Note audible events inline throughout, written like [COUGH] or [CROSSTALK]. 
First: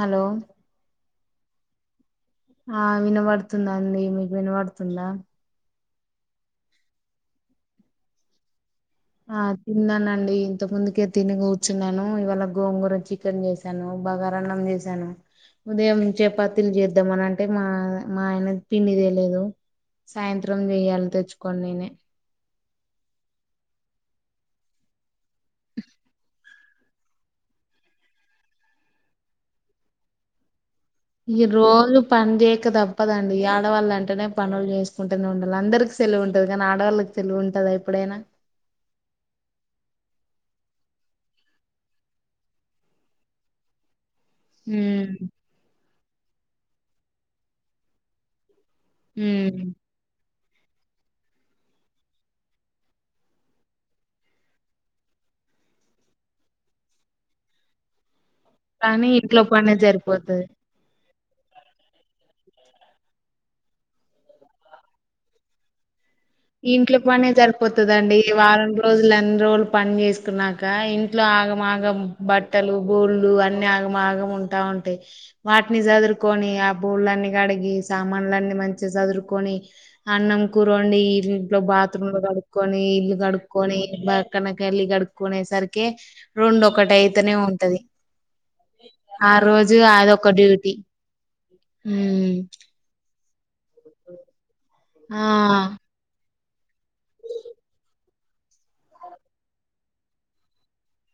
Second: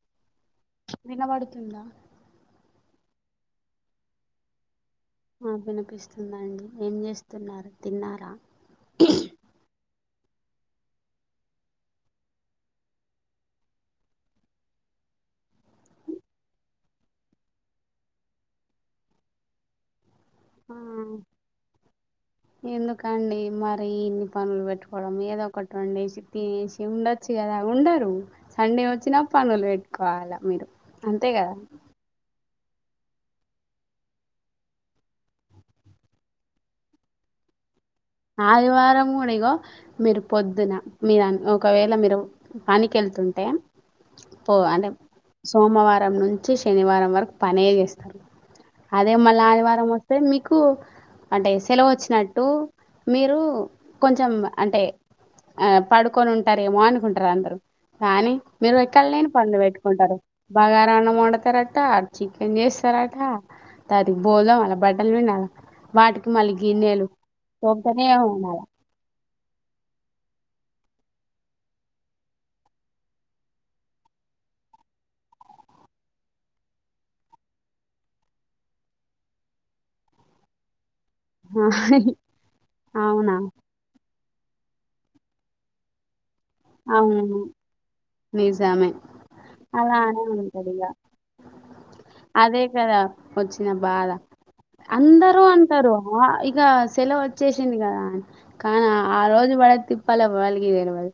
Hello వినబడుతుందా ఆ వినబడుతుండి అండి మీకు వినబడుతుందా ఆ వినపిస్తుందండి ఏం చేస్తున్నారు తిన్నారా ఆ తిన్నానండి ఇంత ముందుకే తిని కూర్చున్నాను ఇవాళ గోంగూర చ్ చికెన్ చేసాను బాగార అన్నం చేసాను ఉదయం చపాతీల్ చేద్దాంమని అంటే మా మా ఆయన పిండి తేలేదు సాయంత్రం ఆ చెయ్యాలి తెచ్చుకోని నేనే ఎందుకండి మరి ఇన్ని పనులు వెట్టుకోడం ఏదో ఒకటి ఒండేసి తినేసి ఉండచ్ చుకదా ఉండరు సండే ఓచ్చినా పనులు వేట్టుకోవాలా మీరు అంతే ఈ కదా రోజు పని చేయక తప్పదండి ఆడవాళ్ళు అంటేనే పనులు చేసుకుంటేనే ఉండాలి అందరికి సెలివు ఉంటది కానీ ఆడవాళ్ళకి సెలవు ఉంటదా ఎప్పుడైనా ఆదివారం కూడా ఇగో మీరు పొద్దున మీరన్ ఒకవేళ మీరు పనికేళ్తుంటే పోవనే ఉమ్ సోమవారం నుంచి శనివారం వరకు పనే చేస్తారు అదే మళ్ళీ ఉమ్ ఆదివారం వస్తే మీకు అంటే సెలవు వచ్చినట్టు మీరు కొంచెం అంటే ఆ పడుకొని ఉంటారేమో అనుకుంటారు అందరు కానీ మీరు కానీ ఎక్కళ్ళలేని ఇంట్లో పనులు పనే పెట్టుకుంటరు సరిపోతది బాగారాన్నం వండతార చికెన్ చేస్తరట తది బోల్ తోమాల బట్టల్ పిండాల వాటికి మళ్ళీ గిన్నెలు తోముతూనే వత్తదండి ఉండాలి వారం రోజులు అన్ని రోజులు పని చేసుకున్నాక ఇంట్లో ఆగమాగం బట్టలు బోళ్ళు అన్ని ఆగమాగం ఉంటా ఉంటాయి వాటిని సదురుకొని ఆ బోళ్లన్నీ కడిగి సామాన్లన్నీ మంచిగా సదురుకొని అన్నం కూరోండి ఇట్లో బాత్రూమ్లు కడుకొని ఇల్లు అవునా కడుకొని కనక ఇల్లు కడుకునే సరికే రెండు ఒకటి అయితనే అవును ఉంటది నిజమే ఆ రోజు అలానే అదోక ఉంటది డ్యూటీ ఇగ హు అదే కదా వచ్చిన బాధ ఆ అందరూ అంటారు ఆ ఇక సెలవు వచ్చేసింది కదా కానీ ఆ రోజు పడే తిప్పలు ఎవ్వలికి తెలవదు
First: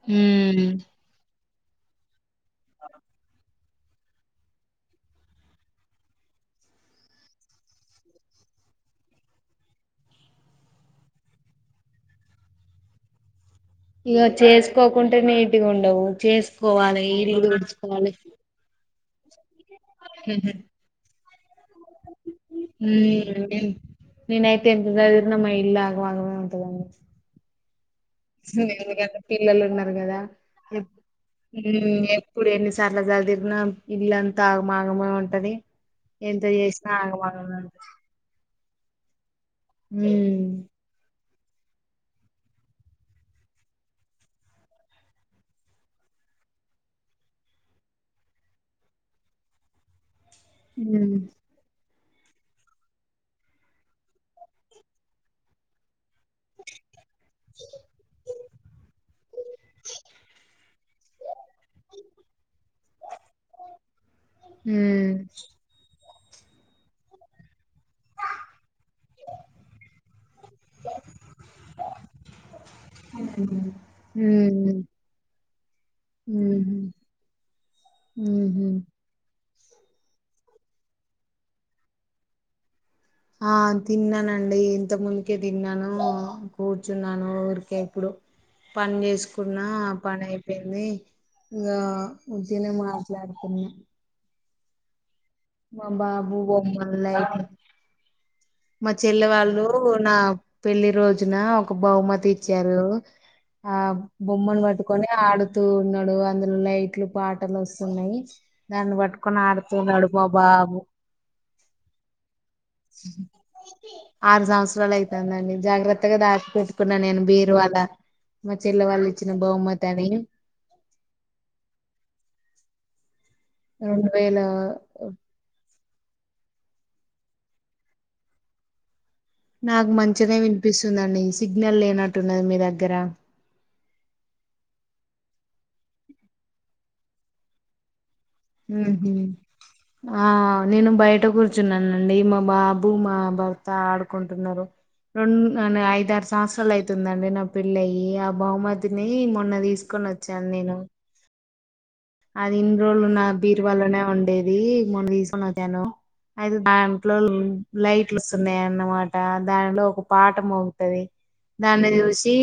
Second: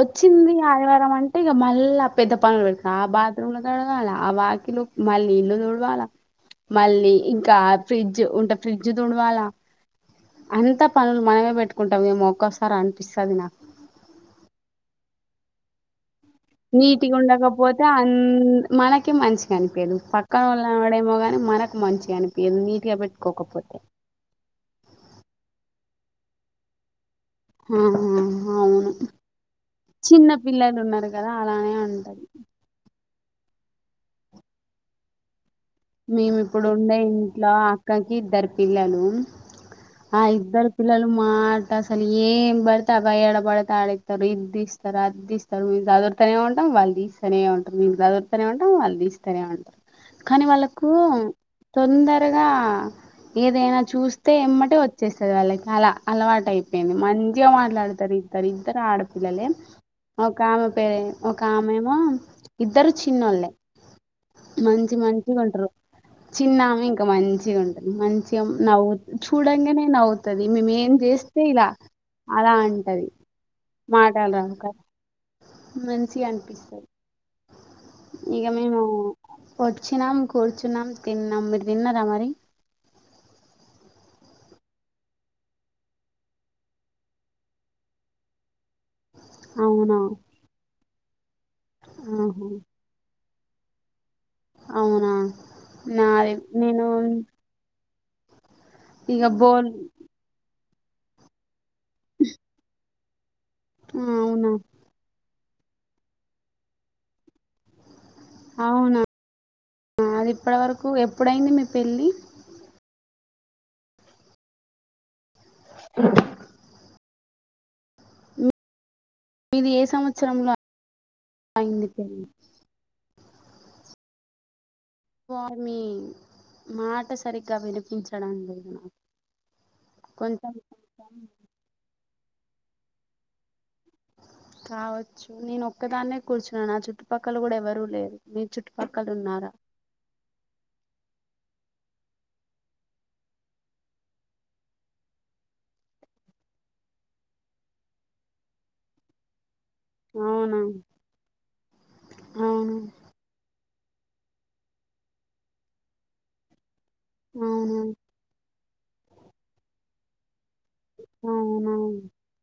వచ్చింది ఉమ్ ఆదివారం అం అంటే ఆ మళ్ళా ఆ పెద్ద పనులు పెడు ఆ బాత్రూమ్లు కడగాల ఆ వాకిల్ మళ్ళీ ఇల్లు తుడవాలా మళ్ళీ ఇంకా ఫ్రిడ్జ్ ఉంటే ఫ్రిడ్జ్ తుడవాలా అంత పనులు మనమే పెట్టుకుంటాం ఏమో ఒక్కోసారి అనిపిస్తుంది నాకు ఇగ చేసుకోకుంటే నీట్గా ఉండవు చే నీటిగా ఉండకపోతే అన్ మనకే మంచిగా అనిపియదు పక్కన వాళ్ళు అనుడేమో గాని మనకు మంచిగా అనిపి ఏమ్ నీట్గా ఉమ్ పెట్టుకోకపోతే నేనైతే ఎంతసధిరిన మా ఇల్లాగమగమే ఉంటంది అండి హ హా ఎందుకంటే పిల్లలు ఉన్నారు కదా పిల్లలు ఉ ఉన్నారు కదా అలానే ఉంటది ఎప్పుడు ఎన్ని అట్లా సదిరిన ఇళ్ళాంతా ఆగమాగమే ఉంటది మేము ఎంత ఇప్పుడు చేసినా ఉండే ఇంట్లో ఆగమాగమే ఉంటది అక్కకి ఇద్దరు పిల్లలు ఆ ఉమ్ ఇద్దరు పిల్లలు మాట అసలు ఏం బడితే బయబడితే ఆడ ఏత్తారు ఇద్తీస్తారు అద్తీస్త ఇ మీ సదువురుతూనే ఉంటాం వాళ్ళు తీస్తనే ఉంటారు మీరు సదువురుతూనే ఉంటాం వాళ్ళు తీస్తనే ఉంటారు కానీ వాలాక్ ఉ తొందరగా ఏదైనా చూస్తే ఎమ్మటే వచ్చేస్తుంది వాళ్ళకి చాలా అలవాటయిపోయింది మంచి మంచిగా మాట్లాడతారు ఇద్దరు ఇద్దరు ఆడపిల్లలే ఒక ఆమె పేరే ఒక ఆమెమో ఇద్దరు చిన్నోళ్ళే మంచి మంచి ఉంట్ర చిన్నమే ఇంకా మంచిగా ఉంటుంది మంచిగా నవ్వుత్ చూడంగానే నవవుతది మేము ఏం చేస్తే ఇలా అలా అంటది ఉమ్ మాటలు రావు కదా ఉమ్ మంచిగా అనిపిస్తంది ఉమ్ ఇగా ఉహు మేము వచ్చినం కూర్చున్నాం తిన్నాం మీరు తిన్నారా మరి ఆ తిన్నానండి ఇంత ముందుకే తిన్నాను కూర్చున్నాను ఊరికే ఇప్పుడు పని జెస్కు కున్న ఆ అవునా పని అయిపోయింది ఇగా ఆహా ఉత్తినే మాట్లాడుతున్నా అవునా మా నాది బాబు నేను బొమ్మలు ఇట్లా మా ఇక చెల్లె వాళ్ళు బోల్ నా పెళ్లి రోజున ఒక బహుమతి ఇచ్చారు ఆ బొమ్మను పట్టుకొని ఆడుతూ ఉన్నాడు అందులో లైట్లు పాటలు వస్తున్నాయ్ దాన్ని అవునా పట్టుకొని ఆడుతున్నాడు మ బాబు ఏప్పుడైంది మీ పెళ్ళి ఆరు సంవత్సరాలయితందండి జాగ్రత్తగా దాచ్ పెట్ కున్నా నేను బీరువాల మా చెల్ల వాళ్ళు ఇచ్చిన మీది ఏ బహుమతి అని సంవత్సరంలో అయింది పెళ్ళి రెండు వేయిల స్వామి మాట సరిగ్గా వినిపించడం లేదు నాకు నాకు మంచినే కొంచెం కొంచెం వినిపిస్తుందండి సిగ్నల్ లేనట్టున్నది మీ దగ్గర కావచ్చు నేనొక్కదాన్నే కూర్చోనాన్న నా చుట్టుపక్కల కూడా ఎవరూ లేరు మీ ఉమ్ చుట్టుపక్కల హు ఉన్నారా ఆ నేను బయట కూర్చున్నానండి మా బాబు మా భర్త ఆడుకుంటున్నారు రెండ్ ఐదారు సంవత్సరాలు అయితుందండి నా పెళ్ళయ్యి ఆ బహుమతిని మొన్న తీసుకు కొనచ్చాను అవునా నేను అది అవును ఇన్ని రోజులు నా బీర్వాలోనే ఉండేది మొన్న తీసుకునొచ్చాను అది దాన్ ట్లో అవును లైట్లు వస్తున్నాయన్నమాట దానిలో ఒక పాట మోగు తది అవునా దాన్ని చూసి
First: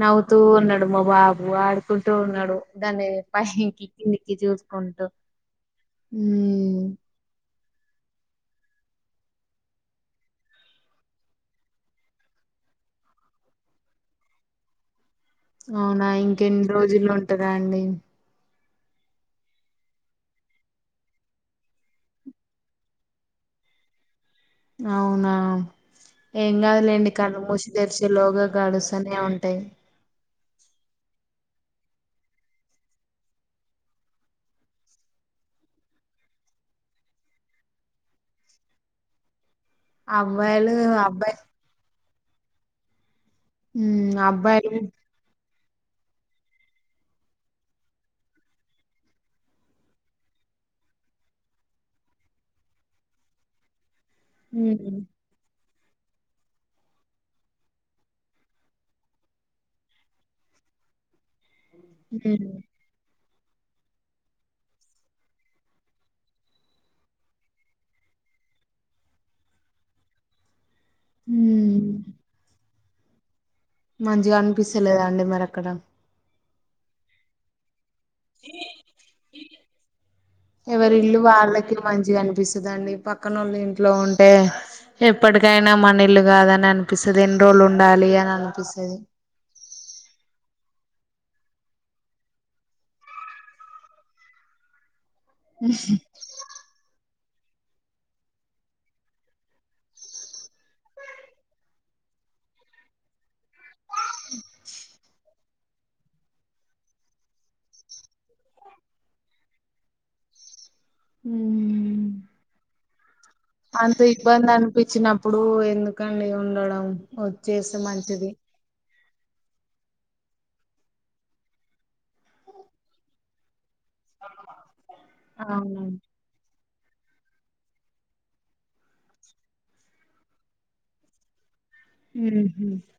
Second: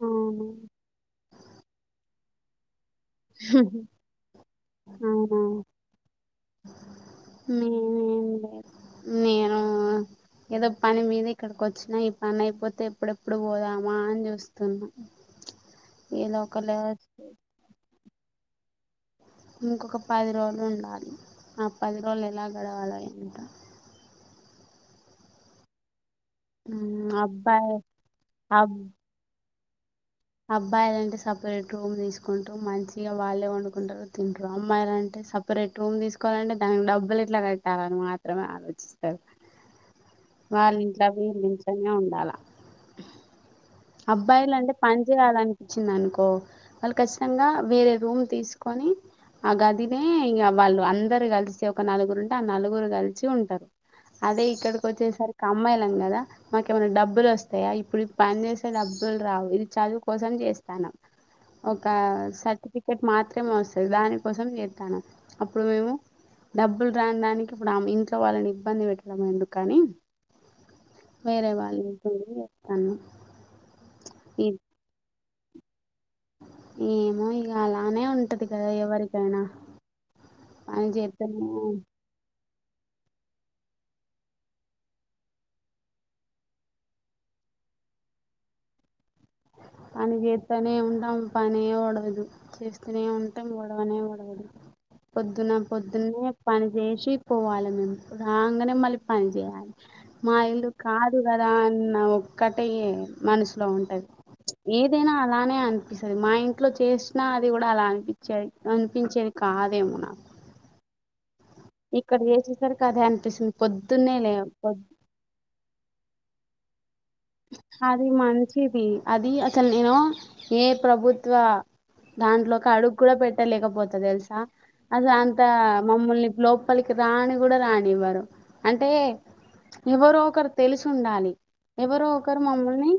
నవ్వుతూ అవును ఉన్నడ్ డు మా బాబు ఆడుకుంటూ ఉన్నడు దాన్ని పైకి కిందికి చూసుకుంటూ అవునా ఉమ్ మేమేం లే నేను ఏదో పని మీద ఇక్కడికి వచ్చినా ఈ పని అయిపోతే ఎప్పుడెప్పుడు పోదామా అని చూస్త తున్న అవునా ఇంకెన్ని రోజులు ఉంటాదా అండి ఇంకొక పది రోజులుండాలి ఆ పది రోజులు ఎలా గడవాలో ఏంటో అవునా ఏం ఉమ్, కాదులేండి కళ్ళు మూసి అబ్బాయి తెరిచేలోగా అబ్ గడుస్తనే ఉ టయ్ అబ్బాయిలంటే సపరేట్ రూమ్ తీసుకుంటరు మంచిగా వాళ్ళే వండుకుంటారు తింటారు అమ్మాయిలంటే సప్ సపరేట్ రూమ్ తీసుకోవాలంటే దానికి డబ్బులెట్లా కట్టాలని మాత్రమే ఆలోచిస్తారు అబ్బాయిలు వాళ్ళింట్ల అబ్బాయి వీళ్ళింట్లనే ఉండాల ఉమ్ అబ్బాయిలంటే అబ్బాయిలు పన్ జయ్యాలని అనిప్పించిందనుకో వాళ్ళు ఖచ్చితంగా వేరే రూమ్ తీసుకొని అ గదినే ఇగ వాళ్ళు అందరు కలిసి ఒక నలుగురు ఉంటే ఆ నలుగురు కలిసి ఉంటరు అదే ఉమ్ ఇక్కడికొచ్చేసరికి అమ్మాయిలం గదా మాకేమైనా డబ్బులు వస్తాయా ఇప్పుడు పని చేస్ డబ్బులు రావు ఇది చదువుకోసం చేస్తానం ఒక ఉమ్ సర్టిఫిక్ మాత్రమే వస్తది దాని కోసం చేత్తన అప్పుడు మేము డబ్బులు రానిదానికి ఇప్పుడు ఆమ ఇంట్లో వాళ్ళని ఇబ్బంది పెట్టడం ఎందుకని వేరే వాళ్ళ హ్మ్ [UNINTELLIGIBLE] వస్తాను మంచిగ అనిపిస్తలేదండి మరక్కడ ఏమో ఇగ అలానే ఉం ఉంటది కద ఎవరికైనా పని జేత్తే నెమో పిస్తదండి పక్కనళ్ళు ఇంట్లో ఉంటే ఎప్పటికైనా మనిల్లు కాదని అనిపిస్తది ఎన్ని రోజులు ఉండాలి అని అనిపిస్తది పని చేస్తనే ఉంటాం పనే ఒడవది చేస్తూనే ఉంటాం ఓడవనే ఒడవది పొద్దున్న పొద్దున్నే పని జేసి పోవాలె మేము రాగానే మళ్ళీ పని చేయాలి మా ఇల్లు కాదు కదా అన్న ఒక్కటే మనసులో ఉంటది ఏదైనా అలానే అనిపిస్తది మా ఇంట్లో చేసినా అది కూడా అలా అనిపిచ్చేది అనిపించేది కాదేమో నా హుమ్ ఇక్కడ చేసేసరికదే అనిసిన్ అంత ఇబ్బంది అనిపించినప్పుడు ఎందుకండి ఉండడం వచ్చేస్తే హది మంచిది మంచ్ చిది అది అసలు నేను ఏ ప్రభుత్వ దాంట్లోకి అడుగు కూడా పెట్టలేకపోత దెల్సా అసలంతా అవునండి మమ్మల్ని లోప్ పలికి రాని కూడా రానివ్వరు అంటే ఎవరో ఒకరు తెలిసుండాలి ఎవరో ఒకరు ఊహు మమ్ముల్ని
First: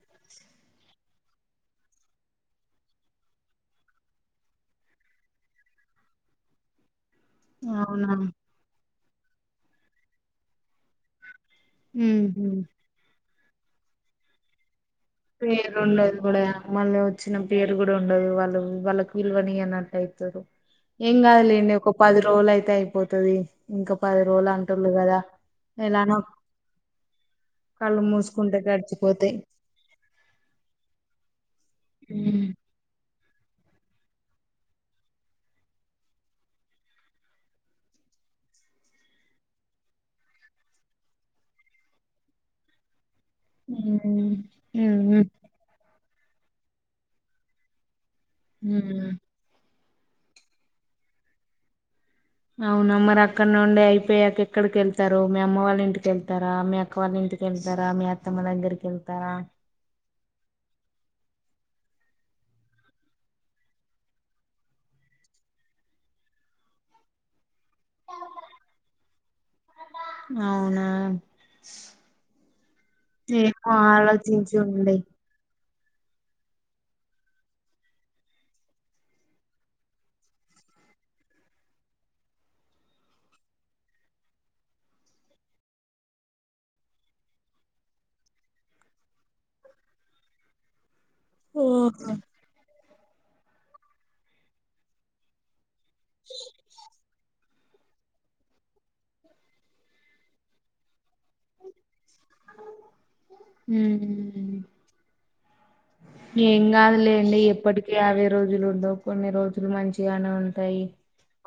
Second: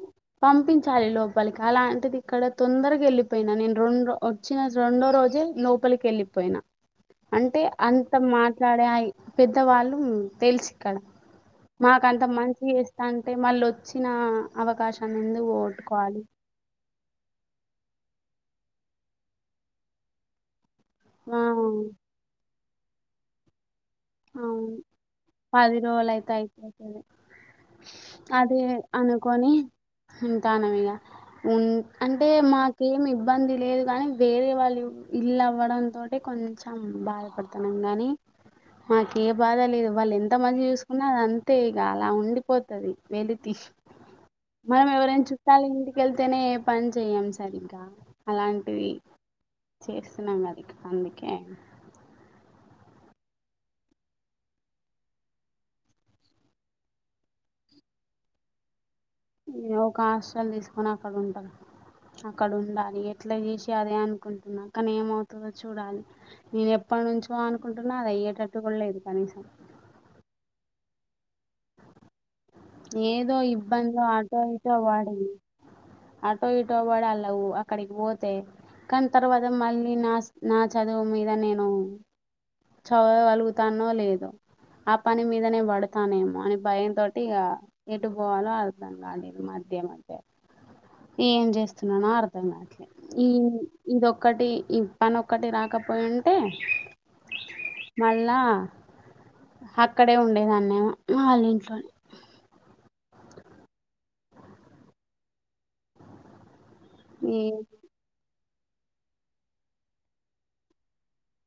పంపించాలి లోపల్కి అలాంటిది ఇక్కడ తొందరగెళ్ళిపోయినా నేను రెండ్రో ఒ ఒచ్చిన రెండో రోజే లోపలికెళ్ళిపోయిన అంటే అవునా అంత మాట్లాడే ఆ పెద్దవాళ్ళు తేల్సిక్కడ మాకంత ఊహు మంచి చేస్తాంటే మళ్ళొచ్చినా అవకాశన్నెం పేరుండదు గూడా మళ్ళొద్ చిన్న పేరు కూడా ఉండదు వాళ్ళు వాళ్ళకి విలువనియ్యన్నట్టైతది ఏం ఆ! కాదులేండి ఒక పది రోలైతే అయిపోతది ఇంకా పది అవును. రోలంటుళ్ళు కదా ఎలానో రోజులయితే అయిపోతది. కళ్ళు మూస్కుంటే గడిచిపోతె ఉంతానమిగ ఉన్ అంటే ఉమ్. మాక్ కేం ఇబ్బంది లేదు కానీ వేరే వాళ్ళు ఇల్లవ్వడంతోటె కొంచం బాధపడుతున్నాన్ కానీ మాకే బాధ లేదు వాళ్ళెంత మంచిగా చూస్కున్నా అది అంతే ఇగ అలా ఉండిపోతది వెలి తిష్ ఉమ్. ఉమ్. మనమెవరైనా చూ వాళ్ళింటికెళ్తేనే ఏ పని చెయ్యం సరిగ్గా అలాంటిది ఉమ్. చేస్తున్నాం కదికా అందుకే ఔనా మరక్కన్నే ఉండి అయిపోయాక ఎక్కడికెళ్తరు మీ అమ్మ వాళ్ళింటికెళ్తారా మీ అక్క వాళ్ళింటి ఎళ్తారా మీ అత్తమ్మ దగ్గర్కెళ్తారా ఏ ఒక హాస్టల్ తీస్కొని అక్కడుంటా అక్కడుండాలి ఎట్లా చేషి అదే అనుకుంటున్నా కాని ఏమవుతదో చూడాలి నేను ఎప్పనుంచో అనుకుంటున్నా అది అయ్యేటట్టు కూడ్లేదు కనీసం ఔనా ఏదో ఏమో ఇబ్బందిలో ఆలోచించుండి ఆటో ఇటో వడాళ్ళక్ వొ అక్కడికి పోతే కాని తర్వాత మళ్ళీ నాస్ నా చదువు మీద నేను చదవగలుగుతానో లేదో ఆ పని మీదనే పడతానేమో అని భయం తోటి ఇగ ఎటు పోవాలో అర్దం కాలేదు మధ్య మధ్య ఏం చేస్తున్నానో ఓహో అర్థం కాట్లే ఉమ్ ఇదొక్కటి పనొక్కటి రాకపోయుంటే మళ్ళా హక్కడే ఉండేదాన్నేమో వాళ్ళింట్లోనే ఊ ఏం కాదులేండి ఏ ఎప్పటి ఇగ అవ్వే రోజులుండవు కొన్ని రోజులు మంచిగానే ఉంటాయి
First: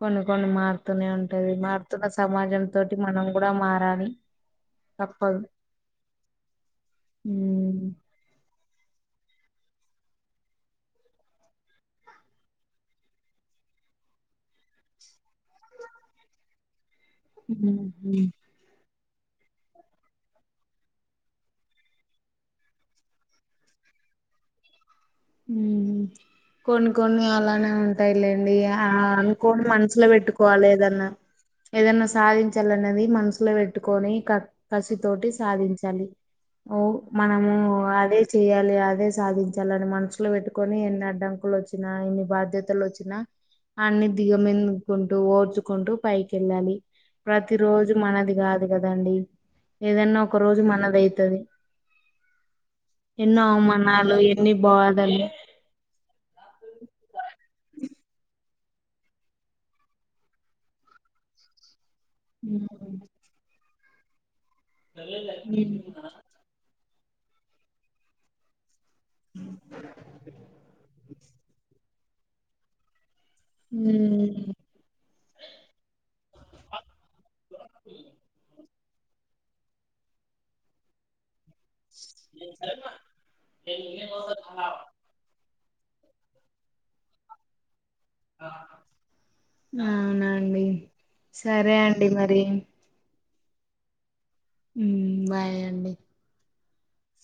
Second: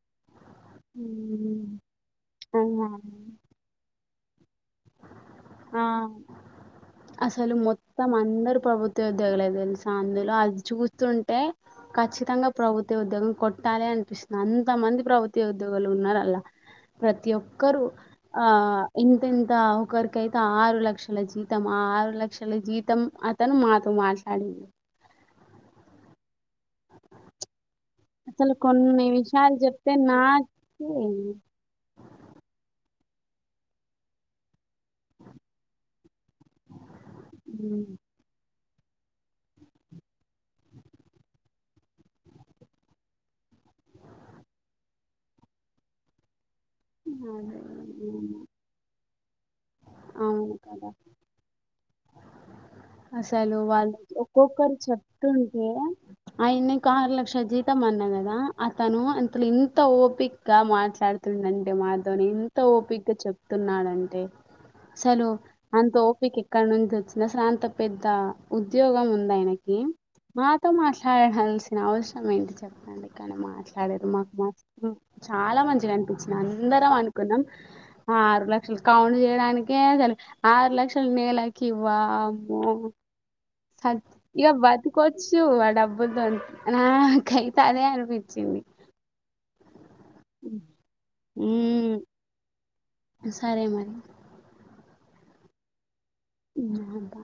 కొన్ని కొన్ని మార్ తూనే ఉంటది మారుతున్న సమాజం తోటి మనం కూడా మారాలి తప్పదు ఆ అస్సలు మొ ఉమ్ త్తం అందరూ ప్రభుత్వ ఉద్యోగులే వీళ్ళ ఫ్యామిలీ లో అది చూస్తుంటే ఖచ్చితంగా ప్రభుత్వ ఉద్యోగం కొట్టాలె అన్పిస్న అంతమంది ప్రభుత్వ ఉద్యోగులు ఉన్నారు అల్ల ప్రతీ ఒక్కరు ఉమ్. ఆ ఇంతింత ఒకర్ కైతే ఆరు లక్షల జీతం ఆ ఆరు లక్షల జీతం అతను మాతో మాట్లాడ [INAUDIBLE] ఊ కొన్ని కొన్ని అలానే ఉన్ టాయి అసలు లేండి ఆ కొన్ని విషయాలు అనుకోని చెప్తే మనసుల నాకు పెట్టుకోవాల ఏదన్నా ఏదన్నా సాధించాలన్నది మనసులో పెట్టుకొని క కసి తోటి సాధించాలి ఓ మనము ఉమ్, అదే చెయ్యాలి అదే సాధించాలని మనసు సులో పెట్టుకొని ఎన్ని అడ్డంకులొచ్చినా ఎన్ని బాధ్యతలొచ్చినా అన్నీ దిగమిందుకుంటూ ఓర్చుకుంటూ పైకెళ్ళాలి అదే ప్రతి రోజూ మనది కాదు కదండి ఏదన్నా ఒక అవును రోజు కదా మనదైతది ఎన్నో అవమానాలు ఎన్ని బాధ తున్కే ఆయన్నకు ఆరు లక్షల జీతం అన్నా గదా అతను అంతలో ఎంత ఓపిక్గా మాట్లాడు తుందంటే మాతోని ఎంత ఉమ్ ఓపికగా చెప్తున్నాడంటే సలు అంత ఉమ్, ఓపికే క్కడ నుంచి వచ్చిన సాంత పెద్ద ఉద్యోగం ఉంది ఆయనకి మాతో మాట్లాడహాల్సిన అవసరం ఏంటి చెప్పండి కానీ మాట్లాడారు మాకు మాత్ చాలా మంచిగా అన్పిచ్చింది అందరం అనుకున్నాం ఆ ఆరు లక్షలు కౌంట్ చేయడానికి కే అసలు ఆరు లక్షల నెలకి వామ్మో సక్ ఇగ బతుకొచ్చు ఆ డబ్బులతోని నాకైతే అదే అనిపిచ్చింది అవునా అండి సరే ఉమ్, అండి మరి సరే మరి ఉమ్ బాయ్ అండి [INAUDIBLE]